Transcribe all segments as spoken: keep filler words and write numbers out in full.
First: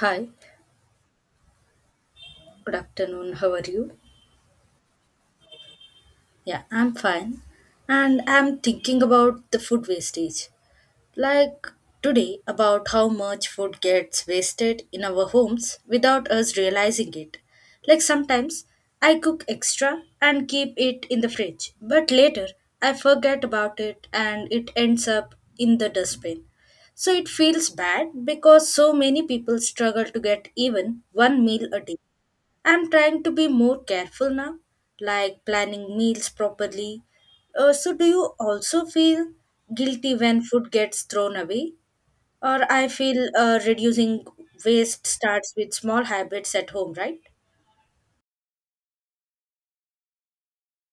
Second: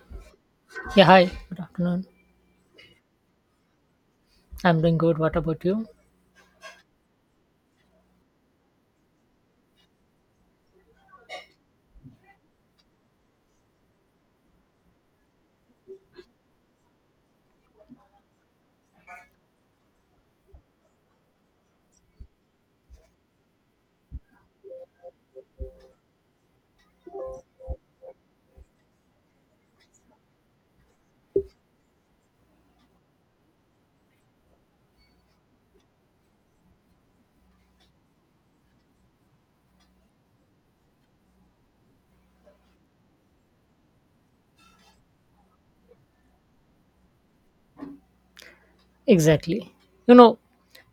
Hi, Yeah, hi. Good afternoon. good afternoon. How are you? I'm doing good. What about you? Yeah, I'm fine. And I'm thinking about the food wastage. Like today, about how much food gets wasted in our homes without us realizing it. Like sometimes I cook extra and keep it in the fridge, but later I forget about it and it ends up in the dustbin. So it feels bad because so many people struggle to get even one meal a day. I'm trying to be more careful now, like planning meals properly. Uh, so, do you also feel guilty when food gets thrown away? Or I feel uh, reducing waste starts with small habits at home, right? Exactly. You know,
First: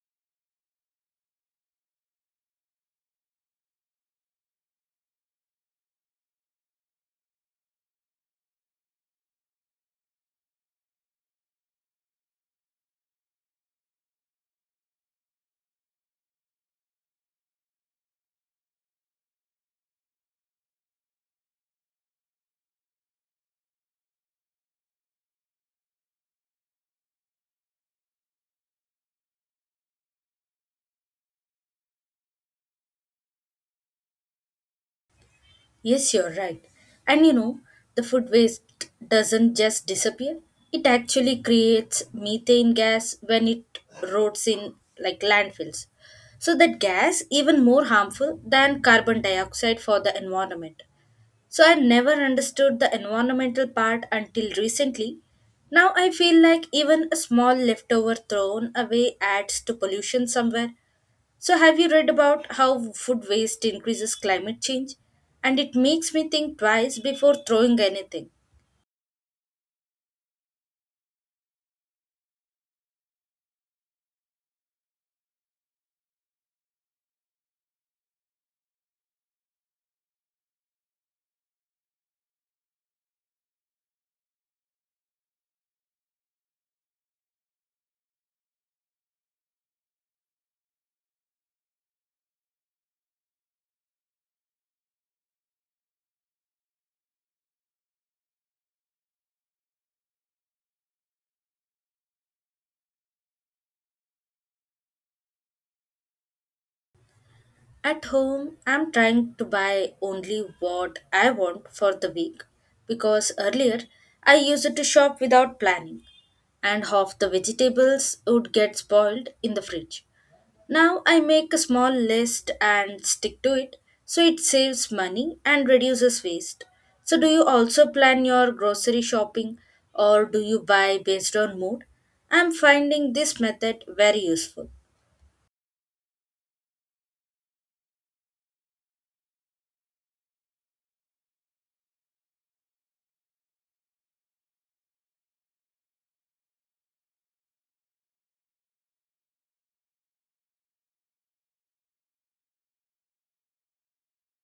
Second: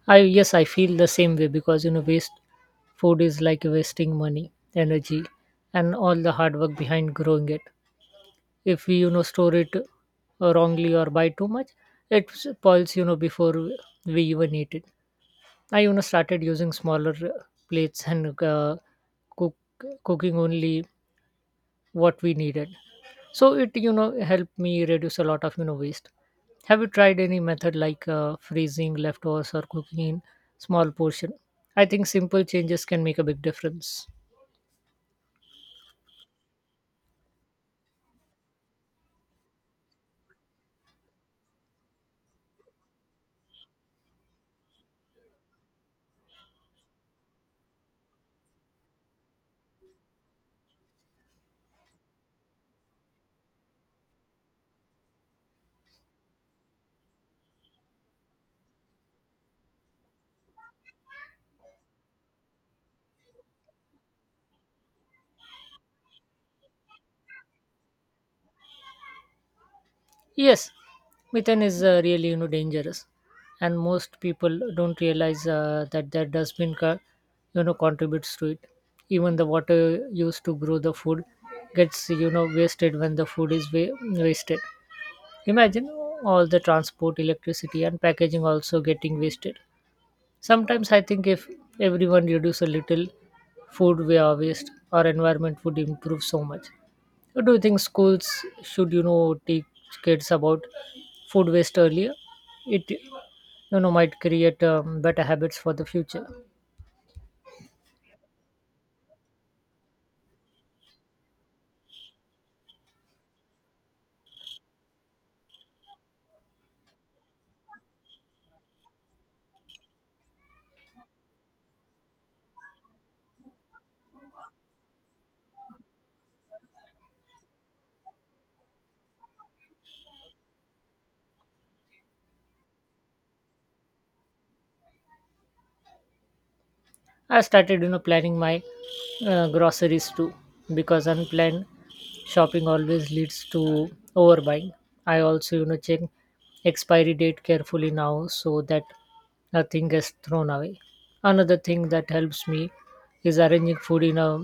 I yes, I feel the same way because you know, waste food is like wasting money, energy, and all the hard work behind growing it. If we you know store it uh, wrongly or buy too much, it spoils you know before we even eat it. I you know started using smaller uh, plates and uh, cook cooking only what we needed, so it you know helped me reduce a lot of you know waste. Have you tried any method like uh, freezing leftovers or cooking in small portion? I think simple changes can make a big difference. Yes, you're right. And you know, the food waste doesn't just disappear. It actually creates methane gas when it rots in like landfills. So that gas even more harmful than carbon dioxide for the environment. So I never understood the environmental part until recently. Now I feel like even a small leftover thrown away adds to pollution somewhere. So have you read about how food waste increases climate change? And it makes me think twice before throwing anything. Yes, methane is uh, really you know dangerous, and most people don't realize uh, that their dustbin car you know contributes to it. Even the water used to grow the food gets you know wasted when the food is wa- wasted. Imagine all the transport, electricity, and packaging also getting wasted. Sometimes I think if everyone reduce a little food we are waste, our environment would improve so much. What do you think schools should, you know, teach kids about food waste earlier? It you know might create um, better habits for the future. At home, I'm trying to buy only what I want for the week because earlier I used to shop without planning and half the vegetables would get spoiled in the fridge. Now I make a small list and stick to it, so it saves money and reduces waste. So, do you also plan your grocery shopping or do you buy based on mood? I'm finding this method very useful. I started, you know, planning my uh, groceries too, because unplanned shopping always leads to overbuying. I also, you know, check expiry date carefully now so that nothing gets thrown away. Another thing that helps me is arranging food in a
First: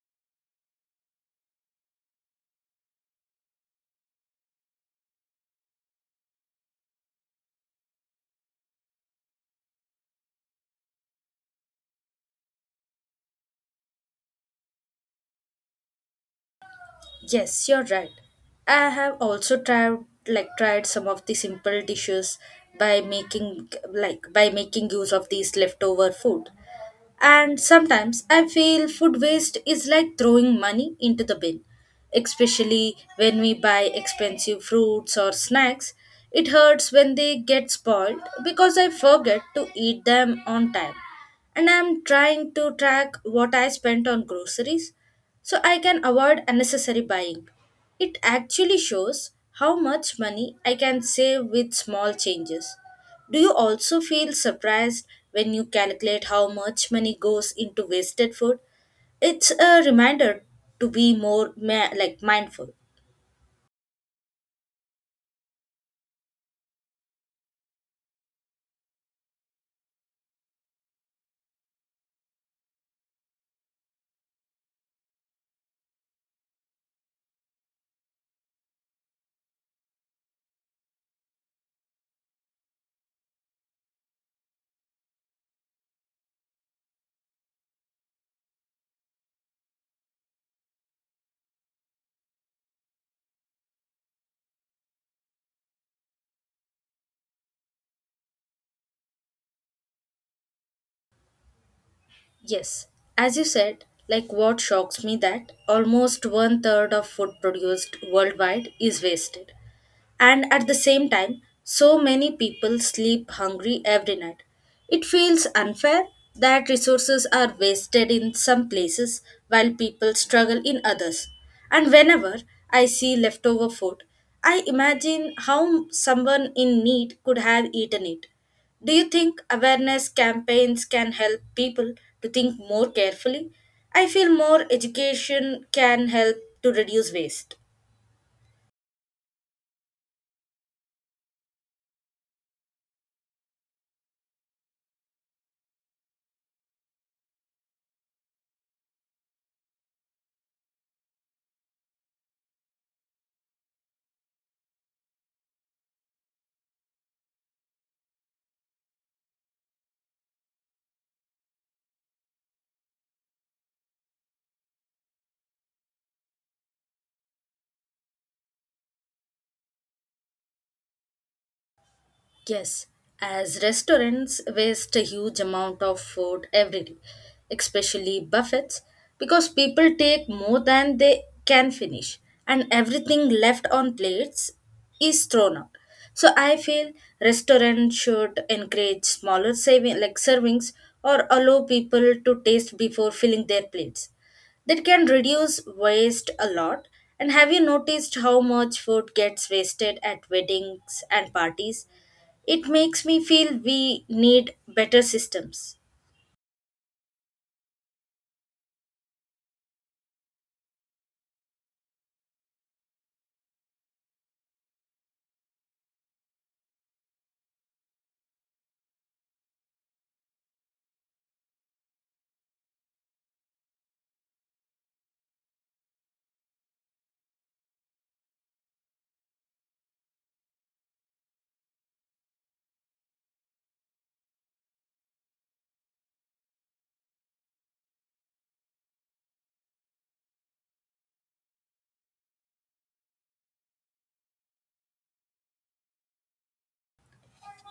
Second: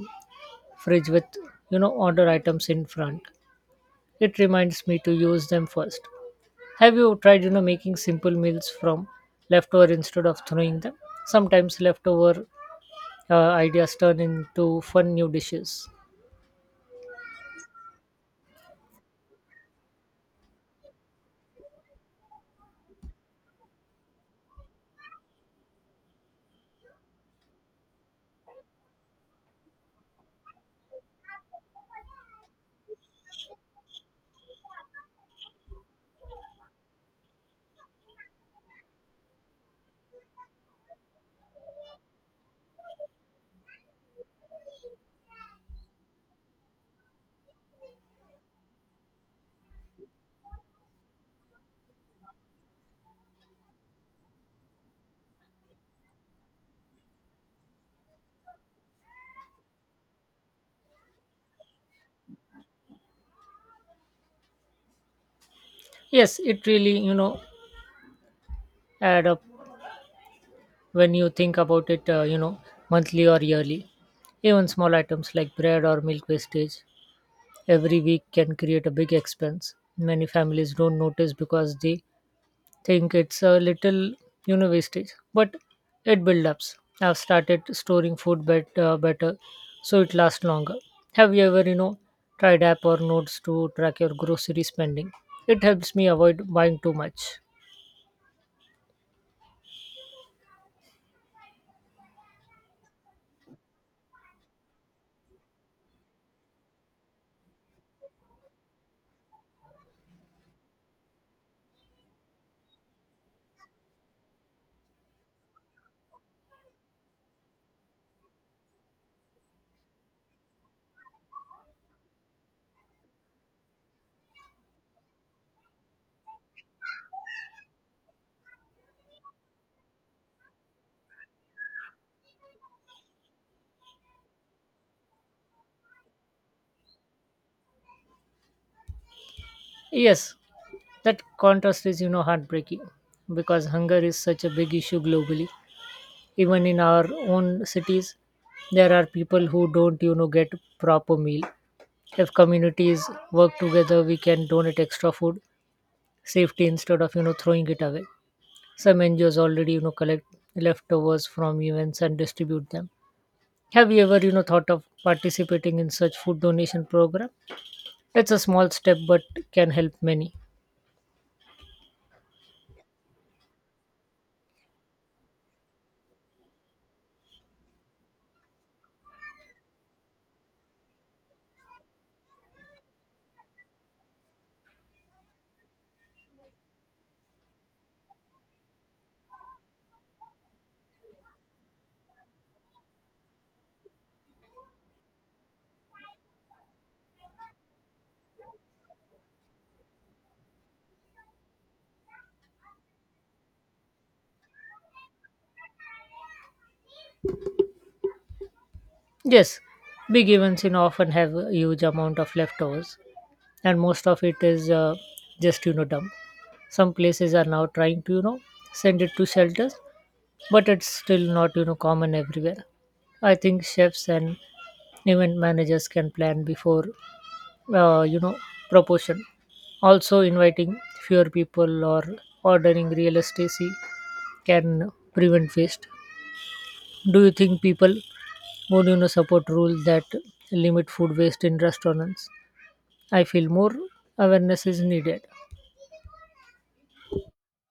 fridge with, you know, order items in front. It reminds me to use them first. Have you tried, you know, making simple meals from leftover instead of throwing them? Sometimes leftover uh, ideas turn into fun new dishes. Yes, you're right. I have also tried like tried some of the simple dishes by making like by making use of these leftover food. And sometimes I feel food waste is like throwing money into the bin, especially when we buy expensive fruits or snacks. It hurts when they get spoiled because I forget to eat them on time. And I'm trying to track what I spent on groceries so I can avoid unnecessary buying. It actually shows how much money I can save with small changes. Do you also feel surprised when you calculate how much money goes into wasted food? It's a reminder to be more ma- like mindful. Yes, it really you know add up when you think about it, uh, you know monthly or yearly. Even small items like bread or milk wastage every week can create a big expense. Many families don't notice because they think it's a little you know wastage, but it builds up. I've started storing food bet, uh, better so it lasts longer. Have you ever you know tried app or notes to track your grocery spending? It helps me avoid buying too much. Yes, as you said, like what shocks me that almost one third of food produced worldwide is wasted. And at the same time, so many people sleep hungry every night. It feels unfair that resources are wasted in some places while people struggle in others. And whenever I see leftover food, I imagine how someone in need could have eaten it. Do you think awareness campaigns can help people to think more carefully? I feel more education can help to reduce waste. Yes, that contrast is you know heartbreaking because hunger is such a big issue globally. Even in our own cities there are people who don't you know get proper meal. If communities work together, we can donate extra food safety instead of you know throwing it away. Some N G Os already you know collect leftovers from events and distribute them. Have you ever you know thought of participating in such food donation program? That's a small step but can help many. Yes, as restaurants waste a huge amount of food every day, especially buffets, because people take more than they can finish, and everything left on plates is thrown out. So I feel restaurants should encourage smaller saving like servings or allow people to taste before filling their plates. That can reduce waste a lot. And have you noticed how much food gets wasted at weddings and parties? It makes me feel we need better systems. Yes, big events you know often have a huge amount of leftovers, and most of it is uh, just you know dump. Some places are now trying to you know send it to shelters, but it's still not you know common everywhere. I think chefs and event managers can plan before, uh, you know proportion. Also, inviting fewer people or ordering real estate can prevent waste. Do you think people would you know support rules that limit food waste in restaurants? I feel more awareness is needed.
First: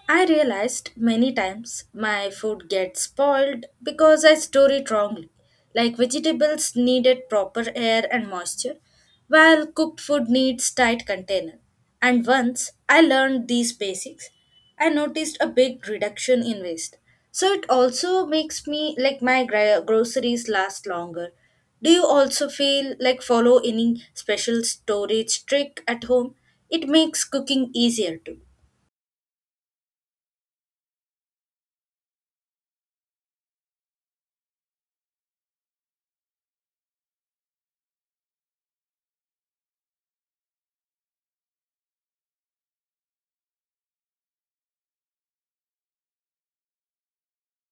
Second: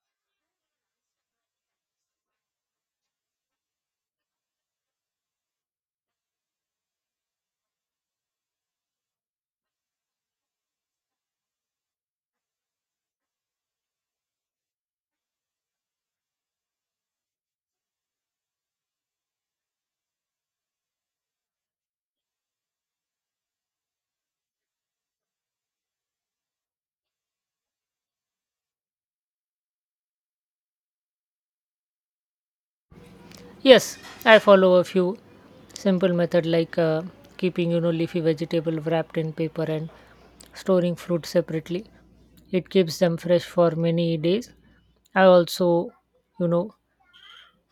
I realized many times my food gets spoiled because I store it wrongly. Like vegetables needed proper air and moisture, while cooked food needs tight container. And once I learned these basics, I noticed a big reduction in waste. So it also makes me like my gro- groceries last longer. Do you also feel like follow any special storage trick at home? It makes cooking easier too. Yes, I follow a few simple method like uh, keeping you know leafy vegetable wrapped in paper and storing fruit separately. It keeps them fresh for many days. I also you know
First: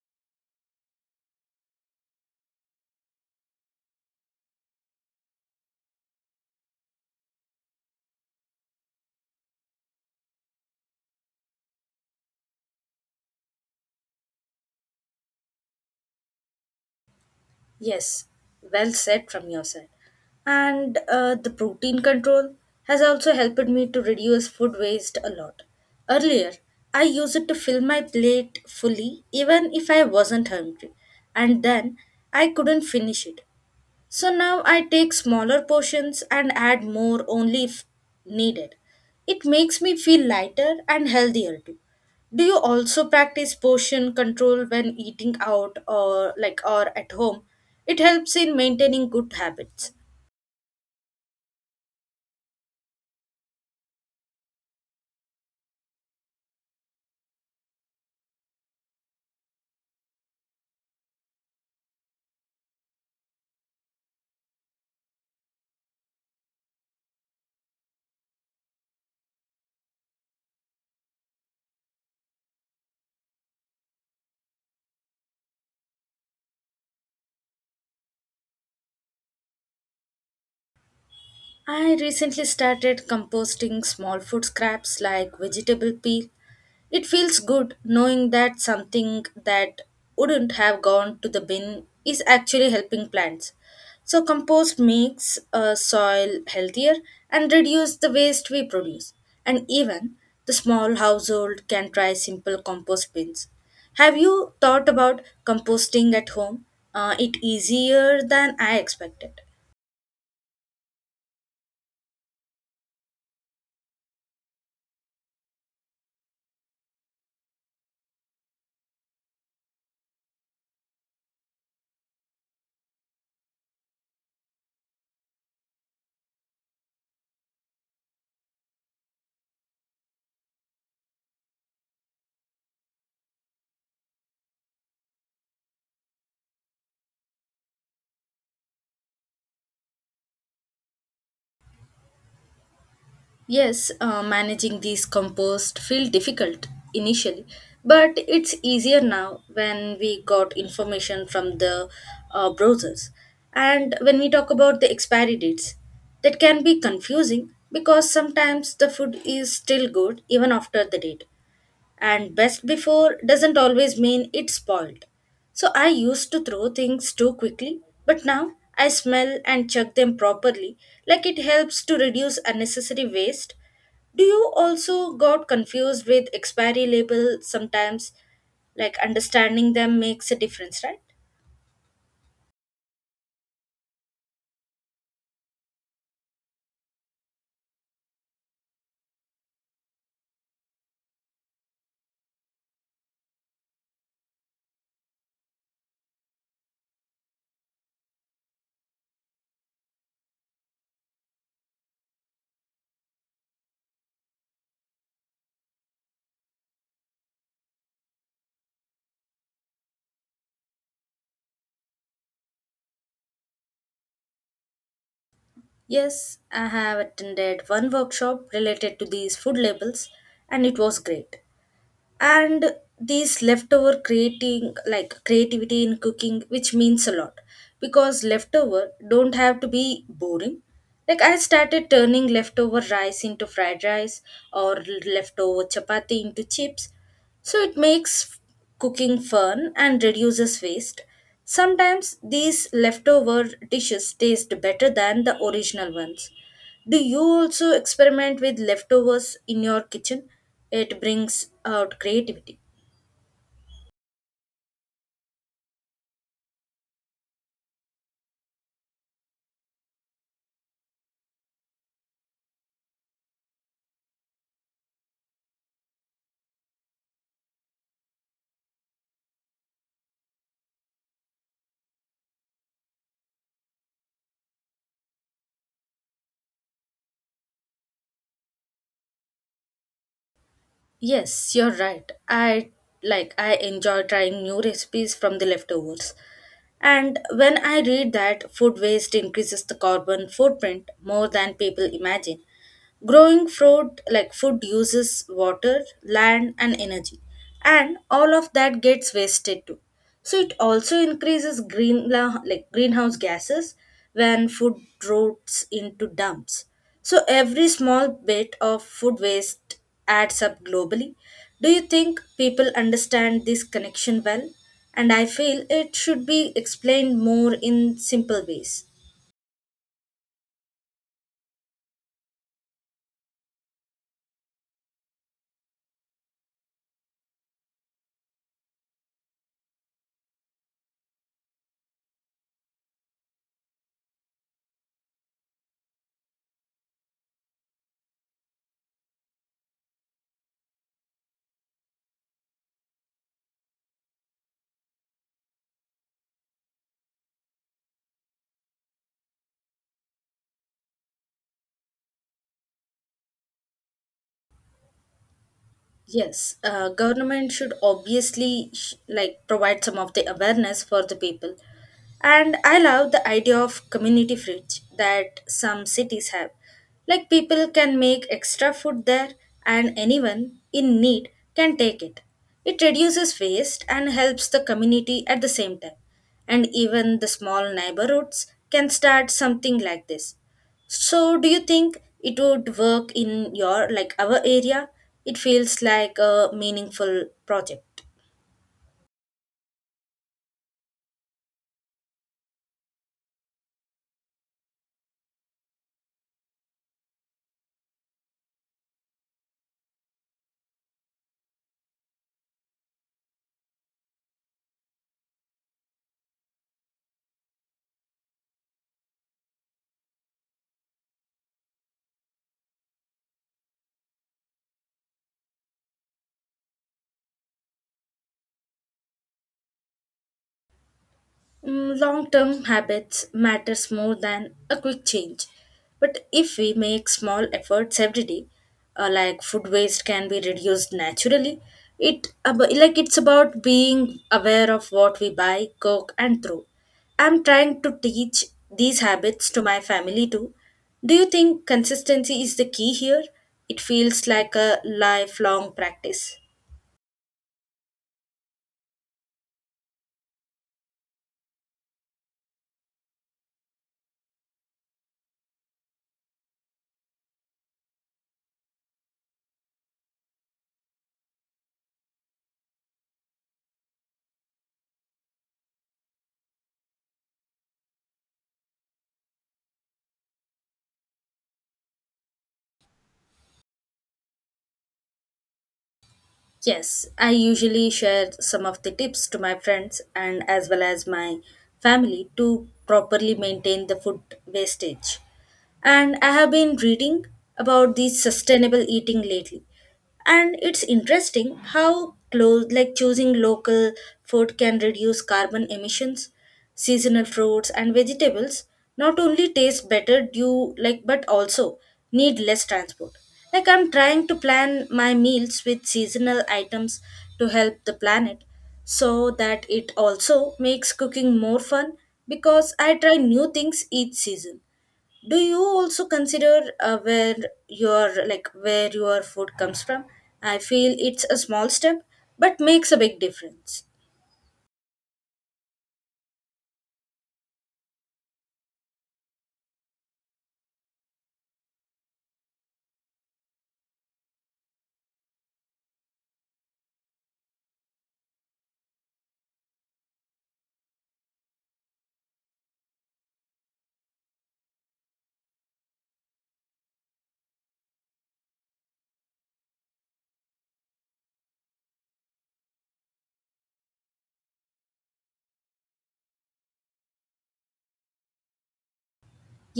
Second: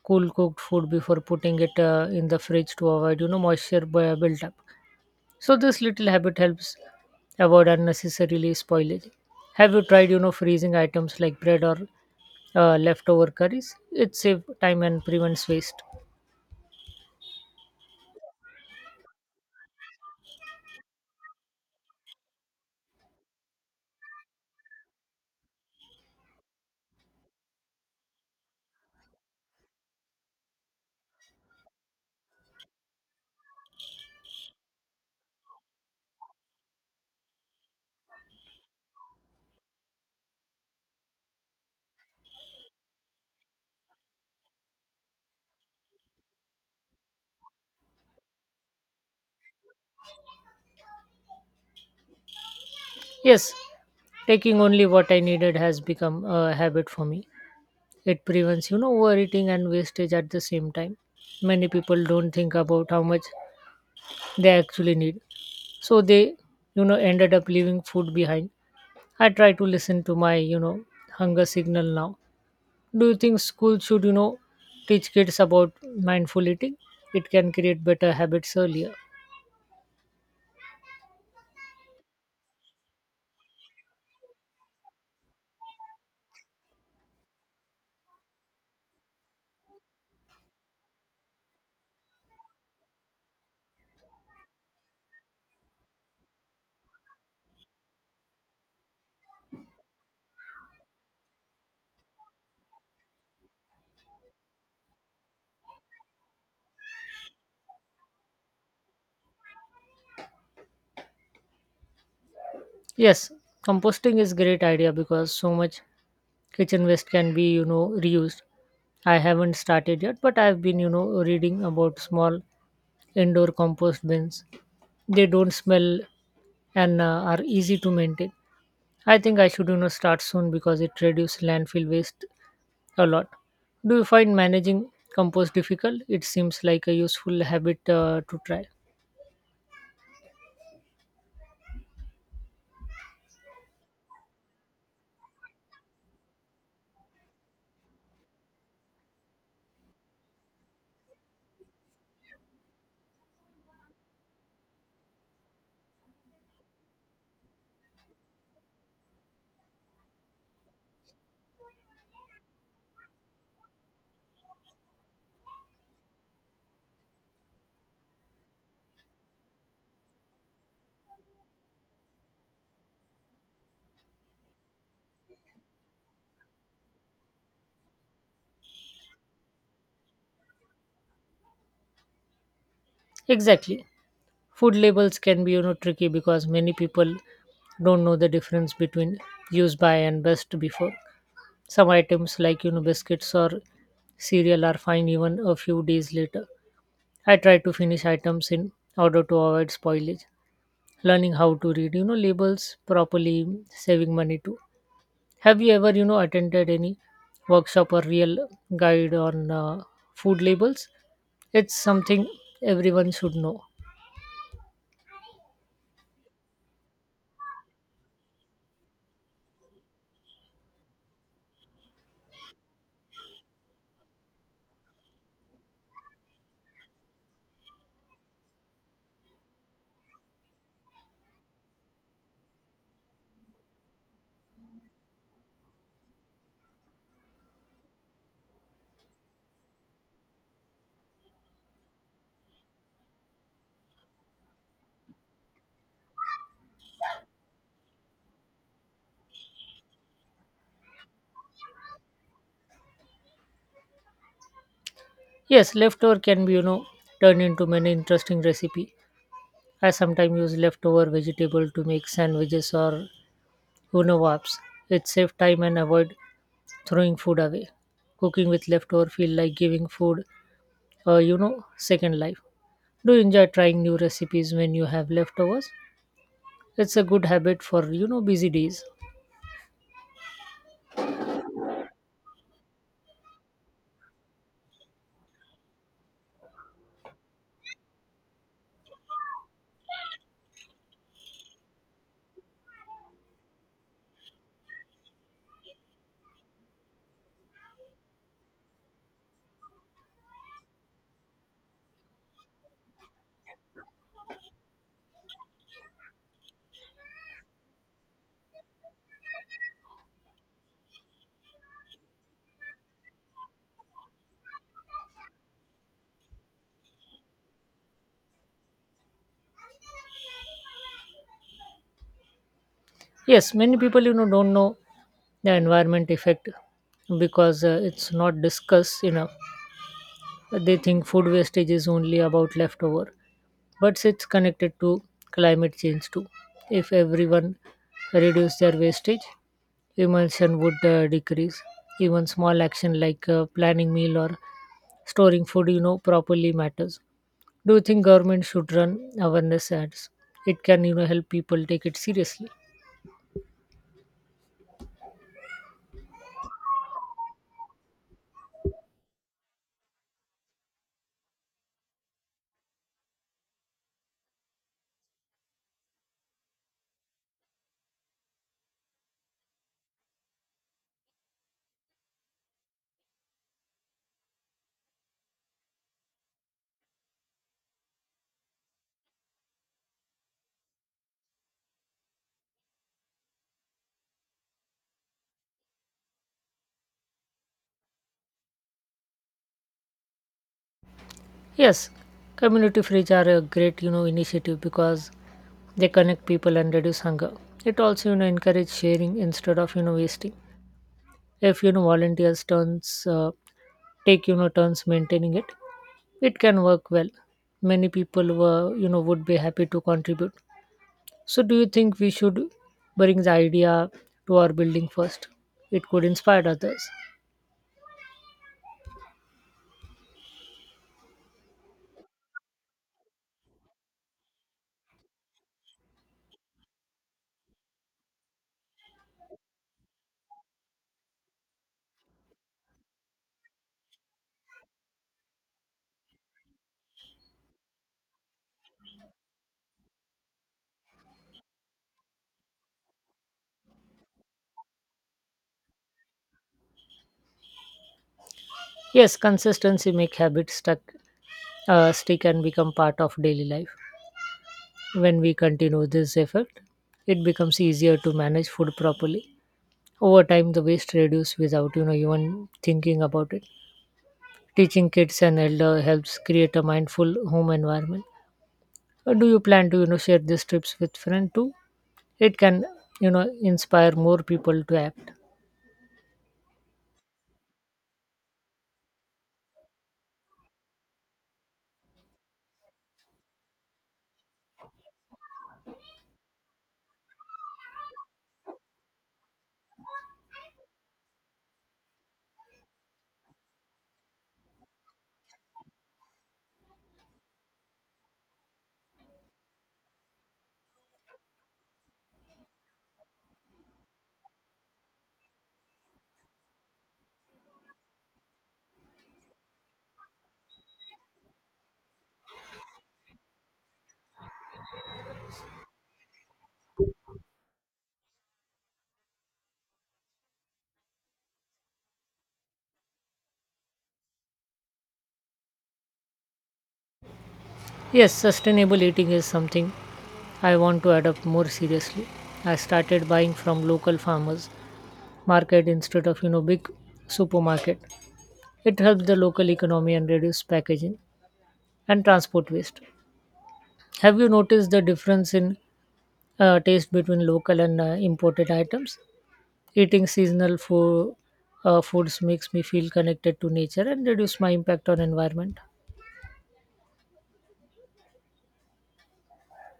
cool cooked food before putting it uh, in the fridge to avoid you know moisture bu- build up. So this little habit helps avoid unnecessarily spoilage. Have you tried you know freezing items like bread or uh, leftover curries? It saves time and prevents waste. Yes, well said from your side. And uh, the protein control has also helped me to reduce food waste a lot. Earlier, I used it to fill my plate fully even if I wasn't hungry, and then I couldn't finish it. So now I take smaller portions and add more only if needed. It makes me feel lighter and healthier too. Do you also practice portion control when eating out or like or at home? It helps in maintaining good habits. Yes, taking only what I needed has become a habit for me. It prevents, you know, overeating and wastage at the same time. Many people don't think about how much they actually need. So they, you know, ended up leaving food behind. I try to listen to my, you know, hunger signal now. Do you think school should, you know, teach kids about mindful eating? It can create better habits earlier. I recently started composting small food scraps like vegetable peel. It feels good knowing that something that wouldn't have gone to the bin is actually helping plants. So, compost makes uh, soil healthier and reduce the waste we produce. And even the small household can try simple compost bins. Have you thought about composting at home? Uh, it easier than I expected. Yes, composting is great idea because so much kitchen waste can be you know reused. I haven't started yet, but I've been you know reading about small indoor compost bins. They don't smell and uh, are easy to maintain. I think I should you know start soon because it reduces landfill waste a lot. Do you find managing compost difficult? It seems like a useful habit uh, to try. Yes, uh, managing these compost feel difficult initially, but it's easier now when we got information from the uh, browsers. And when we talk about the expiry dates, that can be confusing because sometimes the food is still good even after the date and best before doesn't always mean it's spoiled. So I used to throw things too quickly, but now I smell and check them properly, like it helps to reduce unnecessary waste. Do you also got confused with expiry labels sometimes? Like understanding them makes a difference, right? Exactly. Food labels can be you know tricky because many people don't know the difference between used by and best before. Some items like you know biscuits or cereal are fine even a few days later. I try to finish items in order to avoid spoilage. Learning how to read, you know, labels properly, saving money too. Have you ever, you know, attended any workshop or real guide on uh, food labels? It's something everyone should know. Yes, I have attended one workshop related to these food labels and it was great. And these leftover creating like creativity in cooking which means a lot because leftover don't have to be boring, like I started turning leftover rice into fried rice or leftover chapati into chips, so it makes cooking fun and reduces waste. Sometimes these leftover dishes taste better than the original ones. Do you also experiment with leftovers in your kitchen? It brings out creativity. Yes, leftover can be, you know, turned into many interesting recipe. I sometimes use leftover vegetable to make sandwiches or Unawabs. It saves time and avoid throwing food away. Cooking with leftover feel like giving food, uh, you know, second life. Do you enjoy trying new recipes when you have leftovers? It's a good habit for you know busy days. Yes, you're right. I like I enjoy trying new recipes from the leftovers. And when I read that food waste increases the carbon footprint more than people imagine, growing fruit like food uses water, land and energy and all of that gets wasted too. So it also increases green like greenhouse gases when food rots into dumps. So every small bit of food waste adds up globally. Do you think people understand this connection well? And I feel it should be explained more in simple ways. Yes, many people you know don't know the environment effect because uh, it's not discussed enough. They think food wastage is only about leftover, but it's connected to climate change too. If everyone reduced their wastage, emulsion would uh, decrease. Even small action like uh, planning meal or storing food, you know, properly matters. Do you think government should run awareness ads? It can, you know, help people take it seriously. Yes, uh, government should obviously sh- like provide some of the awareness for the people. And I love the idea of community fridge that some cities have. Like people can make extra food there and anyone in need can take it. It reduces waste and helps the community at the same time. And even the small neighborhoods can start something like this. So, do you think it would work in your like our area? It feels like a meaningful project. Yes, community fridge are a great you know initiative because they connect people and reduce hunger. It also you know encourage sharing instead of you know wasting. If you know volunteers turns uh, take you know turns maintaining it, it can work well. Many people were you know would be happy to contribute. So do you think we should bring the idea to our building first? It could inspire others. Long term habits matters more than a quick change. But if we make small efforts every day, uh, like food waste can be reduced naturally. It ab- like it's about being aware of what we buy, cook and throw. I'm trying to teach these habits to my family too. Do you think consistency is the key here? It feels like a lifelong practice. Yes, consistency make habits stuck uh, stick and become part of daily life. When we continue this effect, it becomes easier to manage food properly. Over time, the waste reduces without you know even thinking about it. Teaching kids and elder helps create a mindful home environment. Uh, Do you plan to you know share these tips with friends too? It can you know inspire more people to act. Yes, I usually share some of the tips to my friends and as well as my family to properly maintain the food wastage, and I have been reading about the sustainable eating lately. And it's interesting how close like choosing local food can reduce carbon emissions. Seasonal fruits and vegetables not only taste better due like but also need less transport. Like I'm trying to plan my meals with seasonal items to help the planet, so that it also makes cooking more fun because I try new things each season. Do you also consider uh, where your like where your food comes from? I feel it's a small step but makes a big difference. Yes, sustainable eating is something I want to adopt more seriously. I started buying from local farmers market instead of you know big supermarket. It helps the local economy and reduce packaging and transport waste. Have you noticed the difference in uh, taste between local and uh, imported items? Eating seasonal food, uh, foods makes me feel connected to nature and reduce my impact on environment.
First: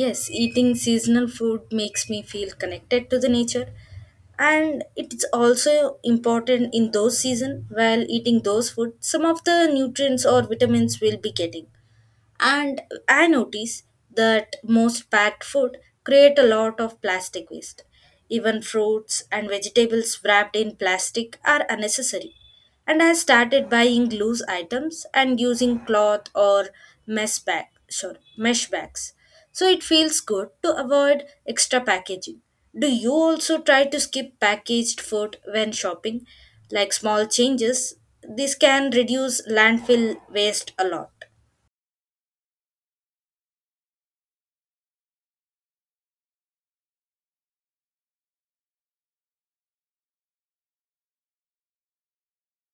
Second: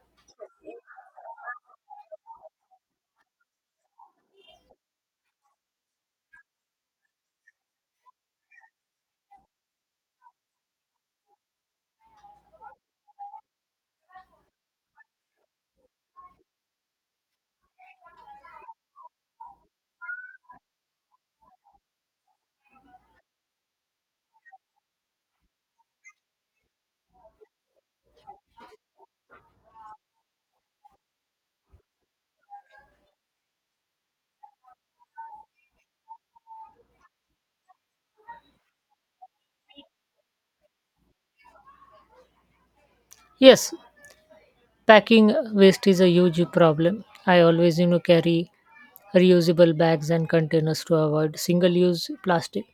Yes, eating seasonal food makes me feel connected to the nature, and it's also important in those season while eating those food some of the nutrients or vitamins we'll be getting. And I notice that most packed food create a lot of plastic waste. Even fruits and vegetables wrapped in plastic are unnecessary. And I started buying loose items and using cloth or mesh bag, sorry, mesh bags. So it feels good to avoid extra packaging. Do you also try to skip packaged food when shopping? Like small changes, this can reduce landfill waste a lot. Yes, packing waste is a huge problem. I always you know carry reusable bags and containers to avoid single-use plastic.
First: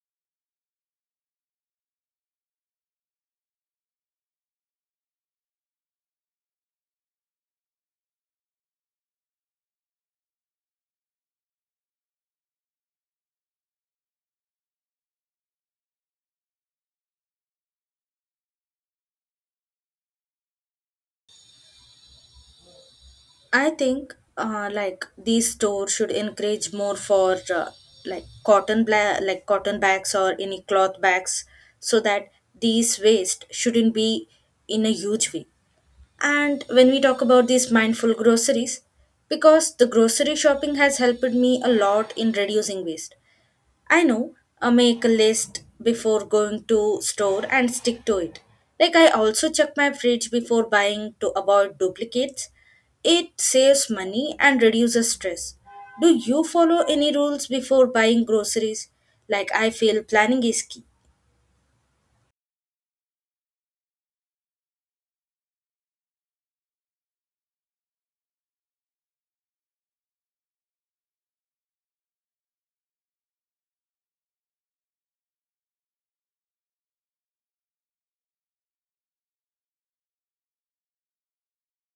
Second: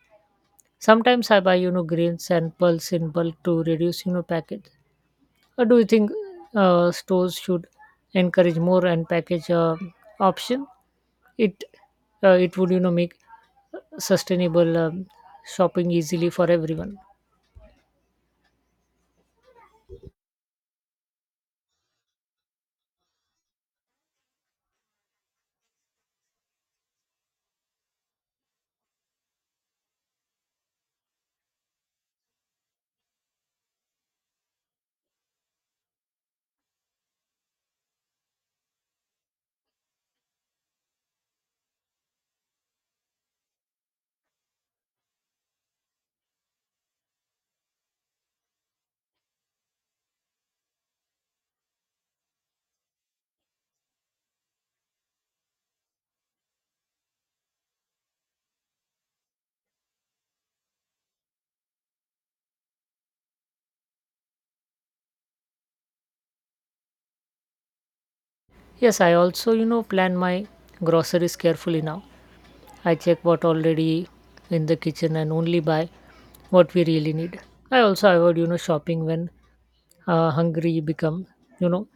Sometimes I buy you know grains and pulse in bulk to reduce you know package. Uh, do you think uh, stores should encourage more and package uh, option? It uh, it would you know make sustainable um, shopping easily for everyone. I think uh, like these stores should encourage more for uh, like cotton bla- like cotton bags or any cloth bags so that these waste shouldn't be in a huge way. And when we talk about these mindful groceries, because the grocery shopping has helped me a lot in reducing waste. I know, uh, make a list before going to store and stick to it. Like I also check my fridge before buying to avoid duplicates. It saves money and reduces stress. Do you follow any rules before buying groceries? Like I feel planning is key. Yes, I also you know plan my groceries carefully now. I check what already in the kitchen and only buy what we really need. I also avoid you know shopping when uh, hungry become you know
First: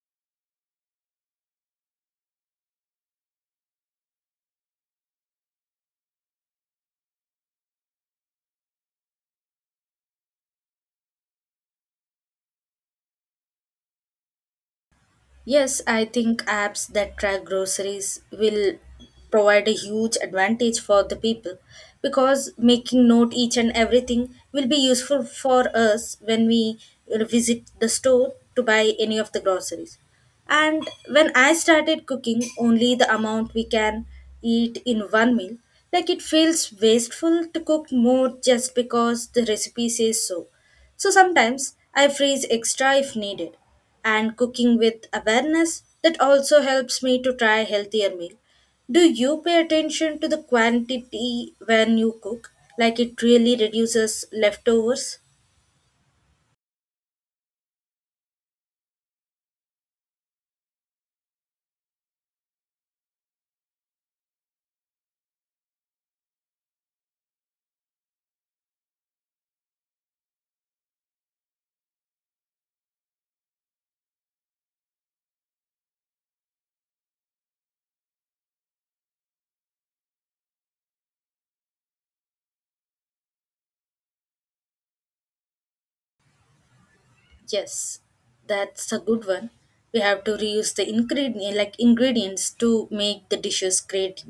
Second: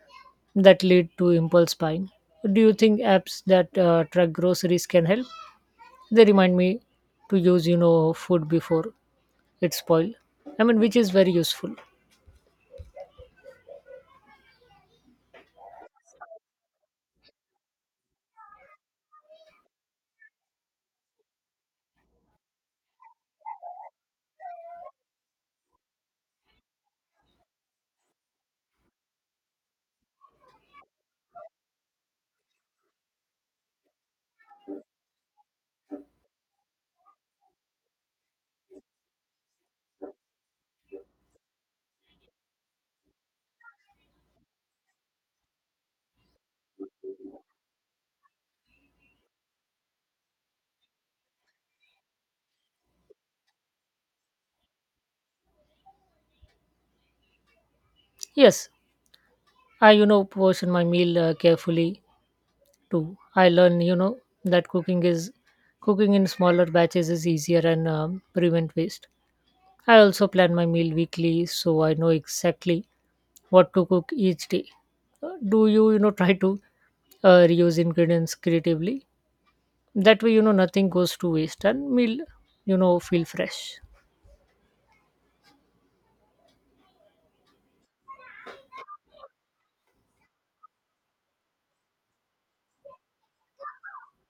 that lead to impulse buying. Do you think apps that uh, track groceries can help? They remind me to use, you know, food before it spoil. I mean, which is very useful. Yes, I think apps that track groceries will provide a huge advantage for the people because making note each and everything will be useful for us when we uh, visit the store to buy any of the groceries. And when I started cooking only the amount we can eat in one meal, like, it feels wasteful to cook more just because the recipe says so. So sometimes I freeze extra if needed. And cooking with awareness, that also helps me to try healthier meal. Do you pay attention to the quantity when you cook? Like it really reduces leftovers? Yes, I, you know, portion my meal uh, carefully too. I learn, you know, that cooking is cooking in smaller batches is easier and um, prevent waste. I also plan my meal weekly so I know exactly what to cook each day. Uh, Do you, you know, try to uh, reuse ingredients creatively? That way, you know, nothing goes to waste and meal, you know, feel fresh. Yes, that's a good one. We have to reuse the ingredient, like ingredients, to make the dishes great.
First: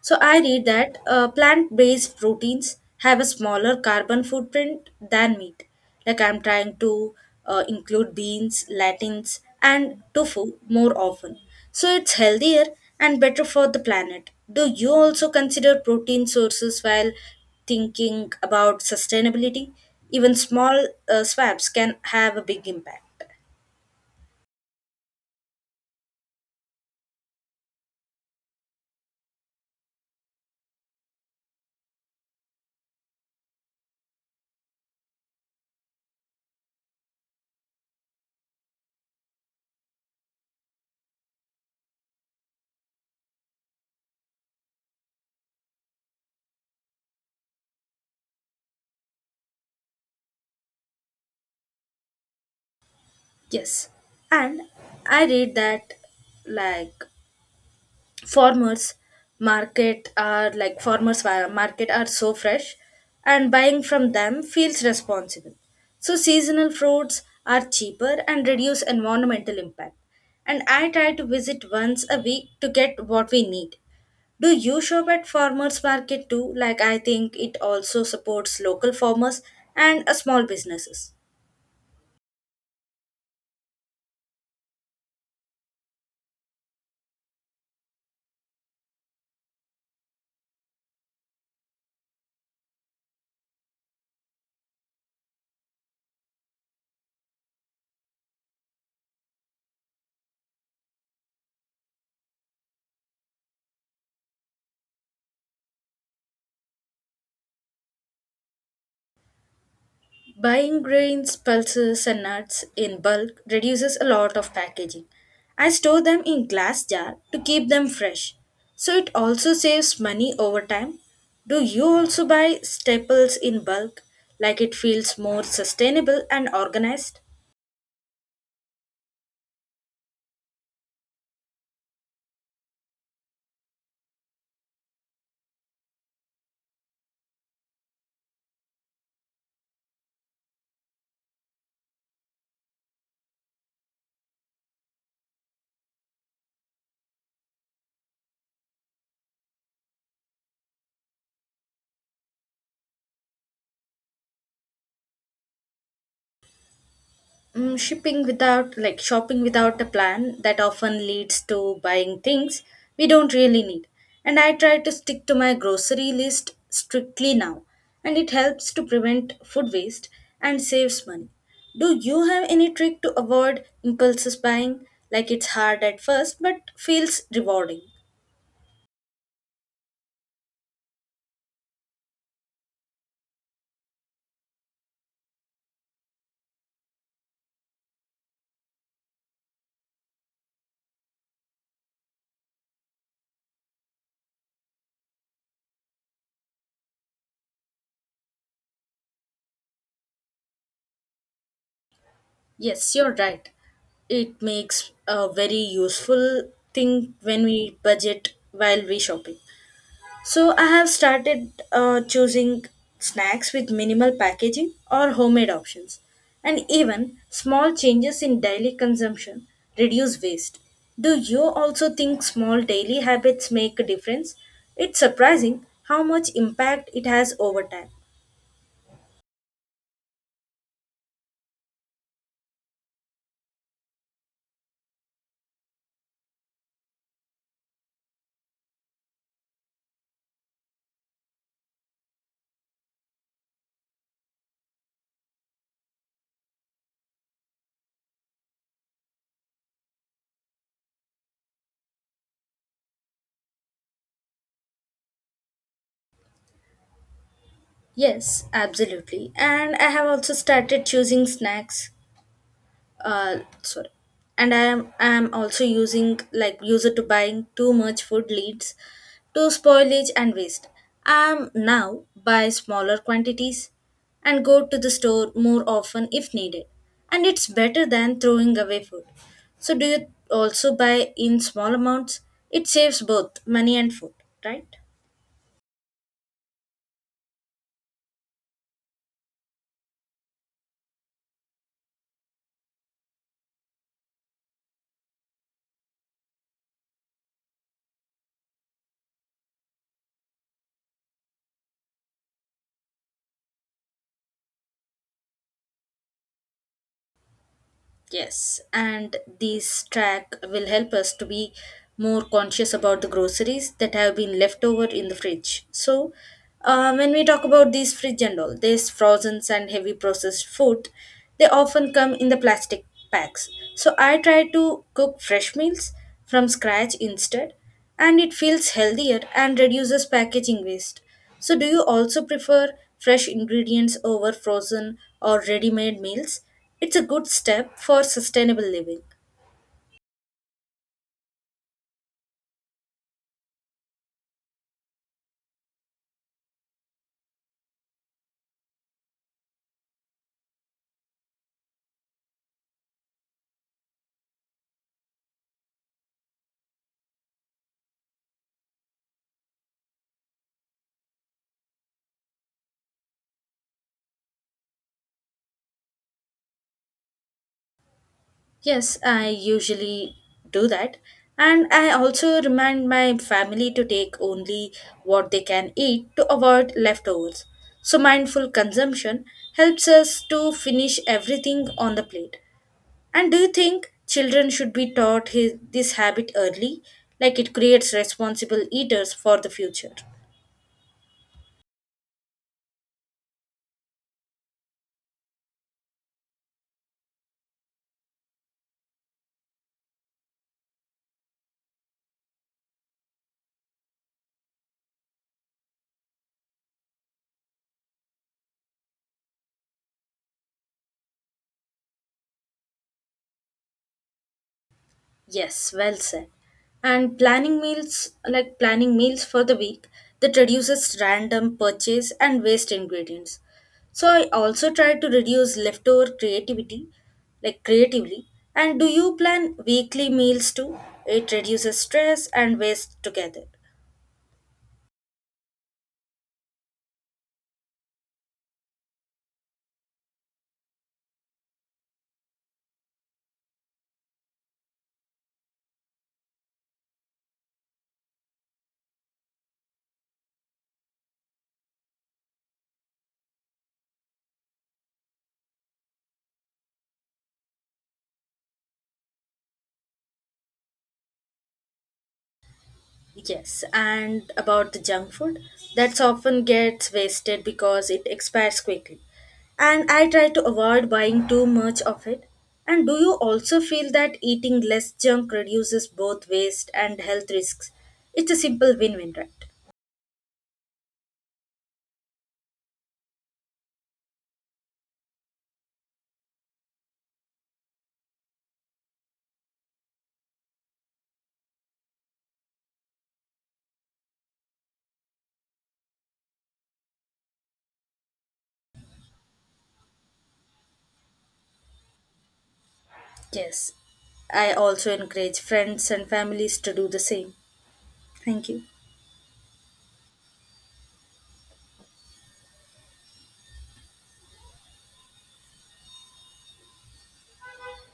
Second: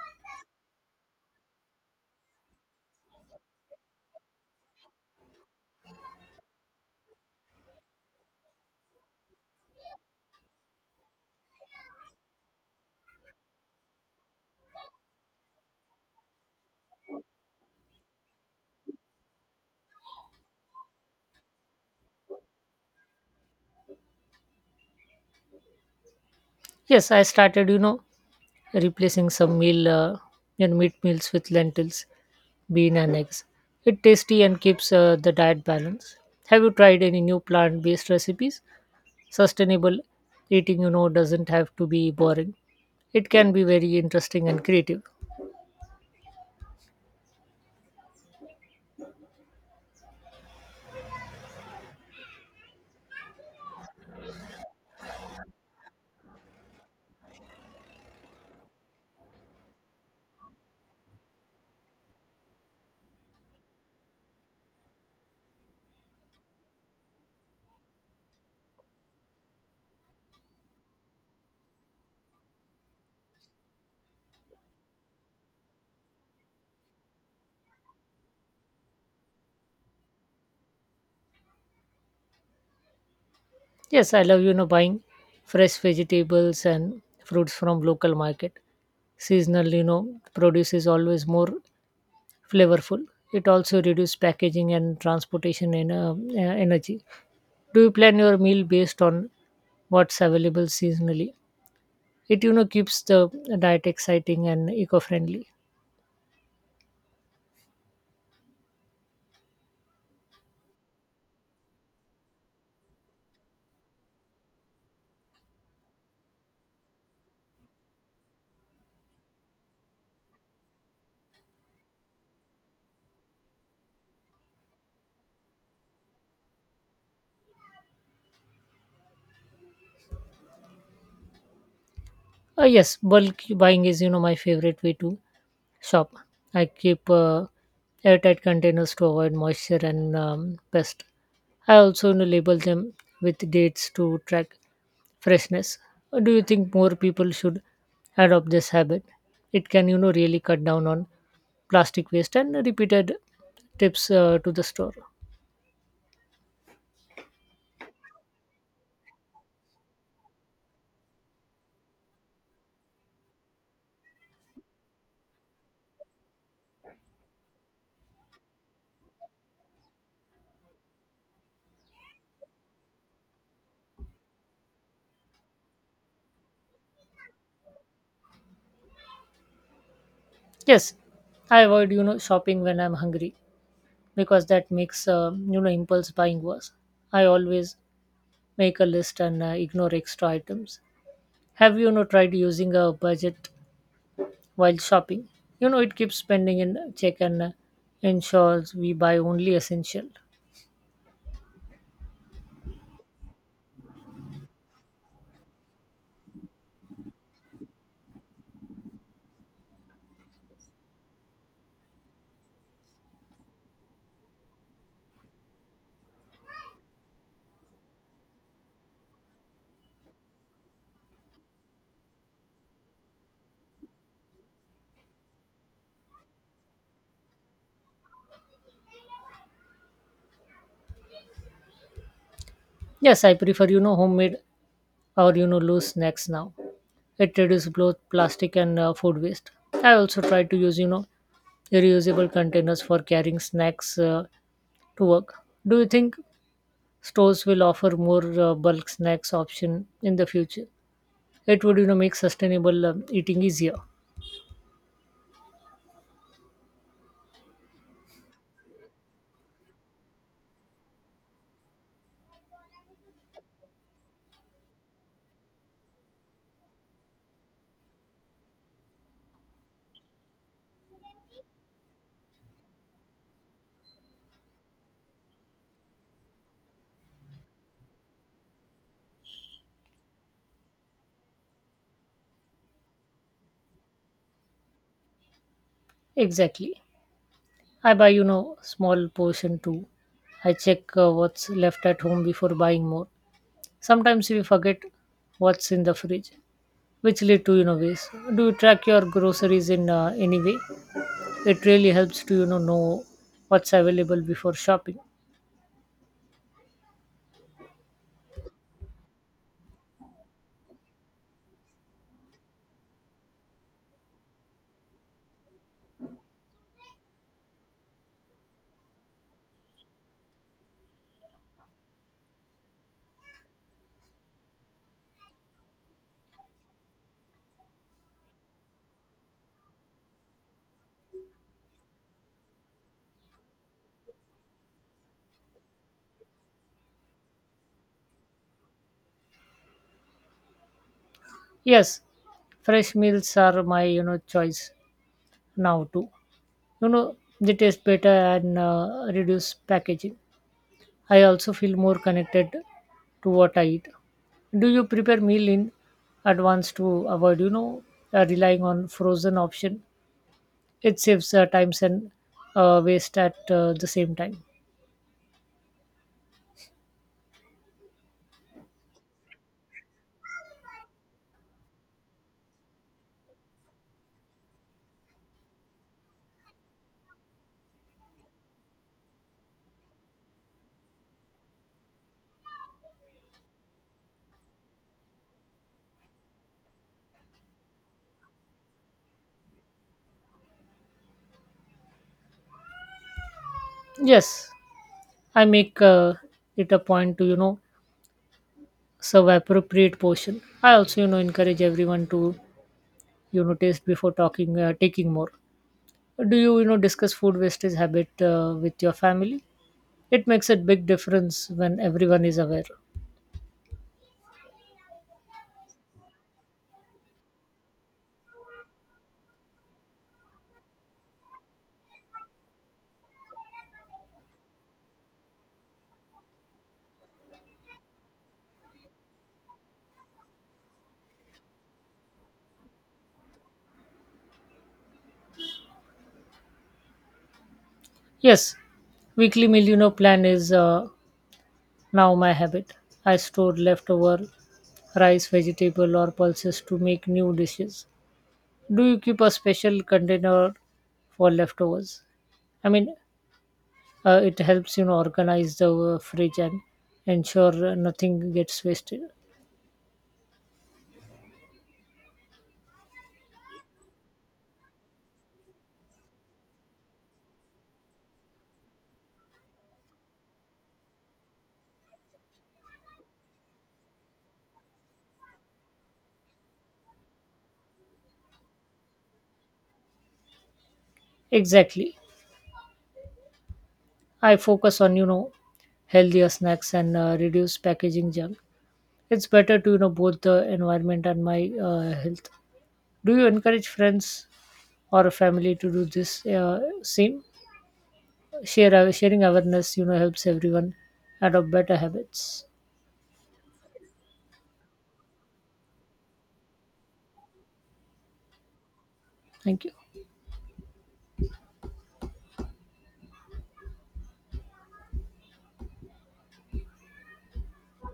So I read that uh, plant-based proteins have a smaller carbon footprint than meat. Like I'm trying to uh, include beans, lentils, and tofu more often. So it's healthier and better for the planet. Do you also consider protein sources while thinking about sustainability? Even small uh, swabs can have a big impact. Yes, I started, you know, replacing some meal uh, and meat meals with lentils, bean and eggs. It tasty and keeps uh, the diet balance. Have you tried any new plant-based recipes? Sustainable eating, you know, doesn't have to be boring. It can be very interesting and creative. Yes. And I read that, like, farmers market are like farmers wa- market are so fresh and buying from them feels responsible. So seasonal fruits are cheaper and reduce environmental impact, and I try to visit once a week to get what we need. Do you shop at farmers market too? Like, I think it also supports local farmers and uh, small businesses. Yes, I love, you know, buying fresh vegetables and fruits from local market. Seasonal, you know, produce is always more flavorful. It also reduces packaging and transportation en- uh, uh, energy. Do you plan your meal based on what's available seasonally? It you know keeps the diet exciting and eco-friendly. Buying grains, pulses, and nuts in bulk reduces a lot of packaging. I store them in glass jar to keep them fresh. So it also saves money over time. Do you also buy staples in bulk? Like it feels more sustainable and organized? Uh, yes, bulk buying is you know my favorite way to shop. I keep uh, airtight containers to avoid moisture and um, pest. I also you know, label them with dates to track freshness. Uh, Do you think more people should adopt this habit? It can you know really cut down on plastic waste and repeated trips uh, to the store. Mm, shipping without like shopping without a plan, that often leads to buying things we don't really need. And I try to stick to my grocery list strictly now, and it helps to prevent food waste and saves money. Do you have any trick to avoid impulses buying? Like, it's hard at first but feels rewarding. Yes, I avoid you know shopping when I'm hungry because that makes uh, you know impulse buying worse. I always make a list and uh, ignore extra items. Have you, you know tried using a budget while shopping? You know it keeps spending in check and uh, ensures we buy only essential. Yes, you're right. It makes a very useful thing when we budget while we shopping. So I have started uh, choosing snacks with minimal packaging or homemade options. And even small changes in daily consumption reduce waste. Do you also think small daily habits make a difference? It's surprising how much impact it has over time. Yes, I prefer you know homemade or you know loose snacks now. It reduces both plastic and uh, food waste. I also try to use you know reusable containers for carrying snacks uh, to work. Do you think stores will offer more uh, bulk snacks option in the future? It would you know make sustainable um, eating easier. Yes, absolutely. And I have also started choosing snacks, uh, sorry, and i am i am also using, like, user to buying too much food leads to spoilage and waste. I am now buy smaller quantities and go to the store more often if needed, and it's better than throwing away food. So do you also buy in small amounts? It saves both money and food, right? Exactly. I buy, you know, small portion too. I check uh, what's left at home before buying more. Sometimes we forget what's in the fridge, which lead to, you know, waste. Do you track your groceries in uh, any way? It really helps to, you know, know what's available before shopping. Yes, and this track will help us to be more conscious about the groceries that have been left over in the fridge. So, uh, when we talk about these fridge and all, these frozen and heavy processed food, they often come in the plastic packs. So, I try to cook fresh meals from scratch instead, and it feels healthier and reduces packaging waste. So, do you also prefer fresh ingredients over frozen or ready made meals? It's a good step for sustainable living. Yes, fresh meals are my, you know, choice now too. You know, they taste better and uh, reduce packaging. I also feel more connected to what I eat. Do you prepare meal in advance to avoid, you know, uh, relying on frozen option? It saves uh, time and uh, waste at uh, the same time. Yes, I usually do that. And I also remind my family to take only what they can eat to avoid leftovers. So, mindful consumption helps us to finish everything on the plate. And do you think children should be taught his, this habit early? Like it creates responsible eaters for the future. Yes, I make uh, it a point to, you know, serve appropriate portion. I also, you know, encourage everyone to, you know, taste before talking, uh, taking more. Do you, you know, discuss food wastage habit uh, with your family? It makes a big difference when everyone is aware. Yes, well said. And planning meals, like planning meals for the week, that reduces random purchase and waste ingredients. So I also try to reduce leftover creativity, like creatively. And do you plan weekly meals too? It reduces stress and waste together. Yes, weekly meal you know plan is uh, now my habit. I store leftover rice, vegetable or pulses to make new dishes. Do you keep a special container for leftovers? I mean, uh, it helps you know organize the uh, fridge and ensure uh, nothing gets wasted. Yes, and about the junk food, that's often gets wasted because it expires quickly. And I try to avoid buying too much of it. And do you also feel that eating less junk reduces both waste and health risks? It's a simple win win, right? Exactly. I focus on you know healthier snacks and uh, reduce packaging junk. It's better to you know both the environment and my uh, health. Do you encourage friends or a family to do this uh, same share uh, sharing awareness? You know helps everyone adopt better habits. Yes, I also encourage friends and families to do the same. Thank you. Thank you.